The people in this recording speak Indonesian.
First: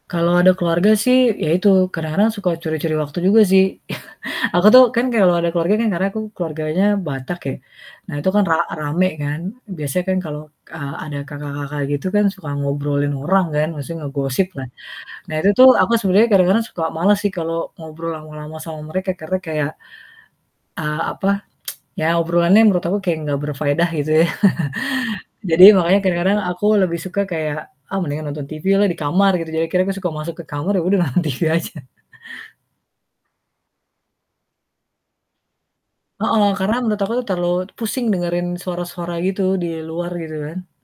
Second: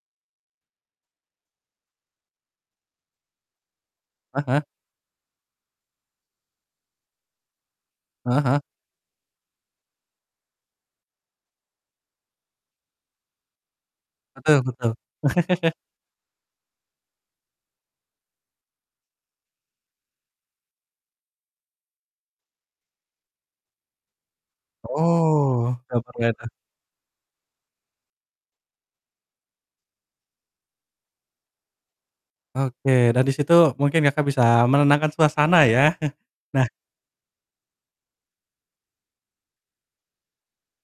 Kalau ada keluarga sih, ya itu kadang-kadang suka curi-curi waktu juga sih. Ah hah. Aku tuh kan kalau ada keluarga kan, karena aku keluarganya Batak ya. Nah, itu Heeh kan ra heeh. rame kan, biasanya kan kalau, eee, ada kakak-kakak gitu kan suka ngobrolin orang kan, maksudnya ngegosip Betul lah. betul. Nah, itu tuh aku sebenarnya kadang-kadang suka males sih kalau ngobrol lama-lama sama mereka karena kayak, eee, apa, ya obrolannya menurut aku kayak enggak berfaedah gitu ya. Jadi, Oh,. makanya kadang-kadang [unintelligible] aku lebih suka kayak, "Ah, mendingan nonton TV lah di kamar," gitu. Jadi, akhirnya aku suka masuk ke kamar ya udah nonton TV aja. Oke, dari situ mungkin Kakak, bisa menenangkan suasana, ya? Heeh, Nah karena menurut aku tuh terlalu pusing dengerin suara-suara gitu, di luar, gitu kan.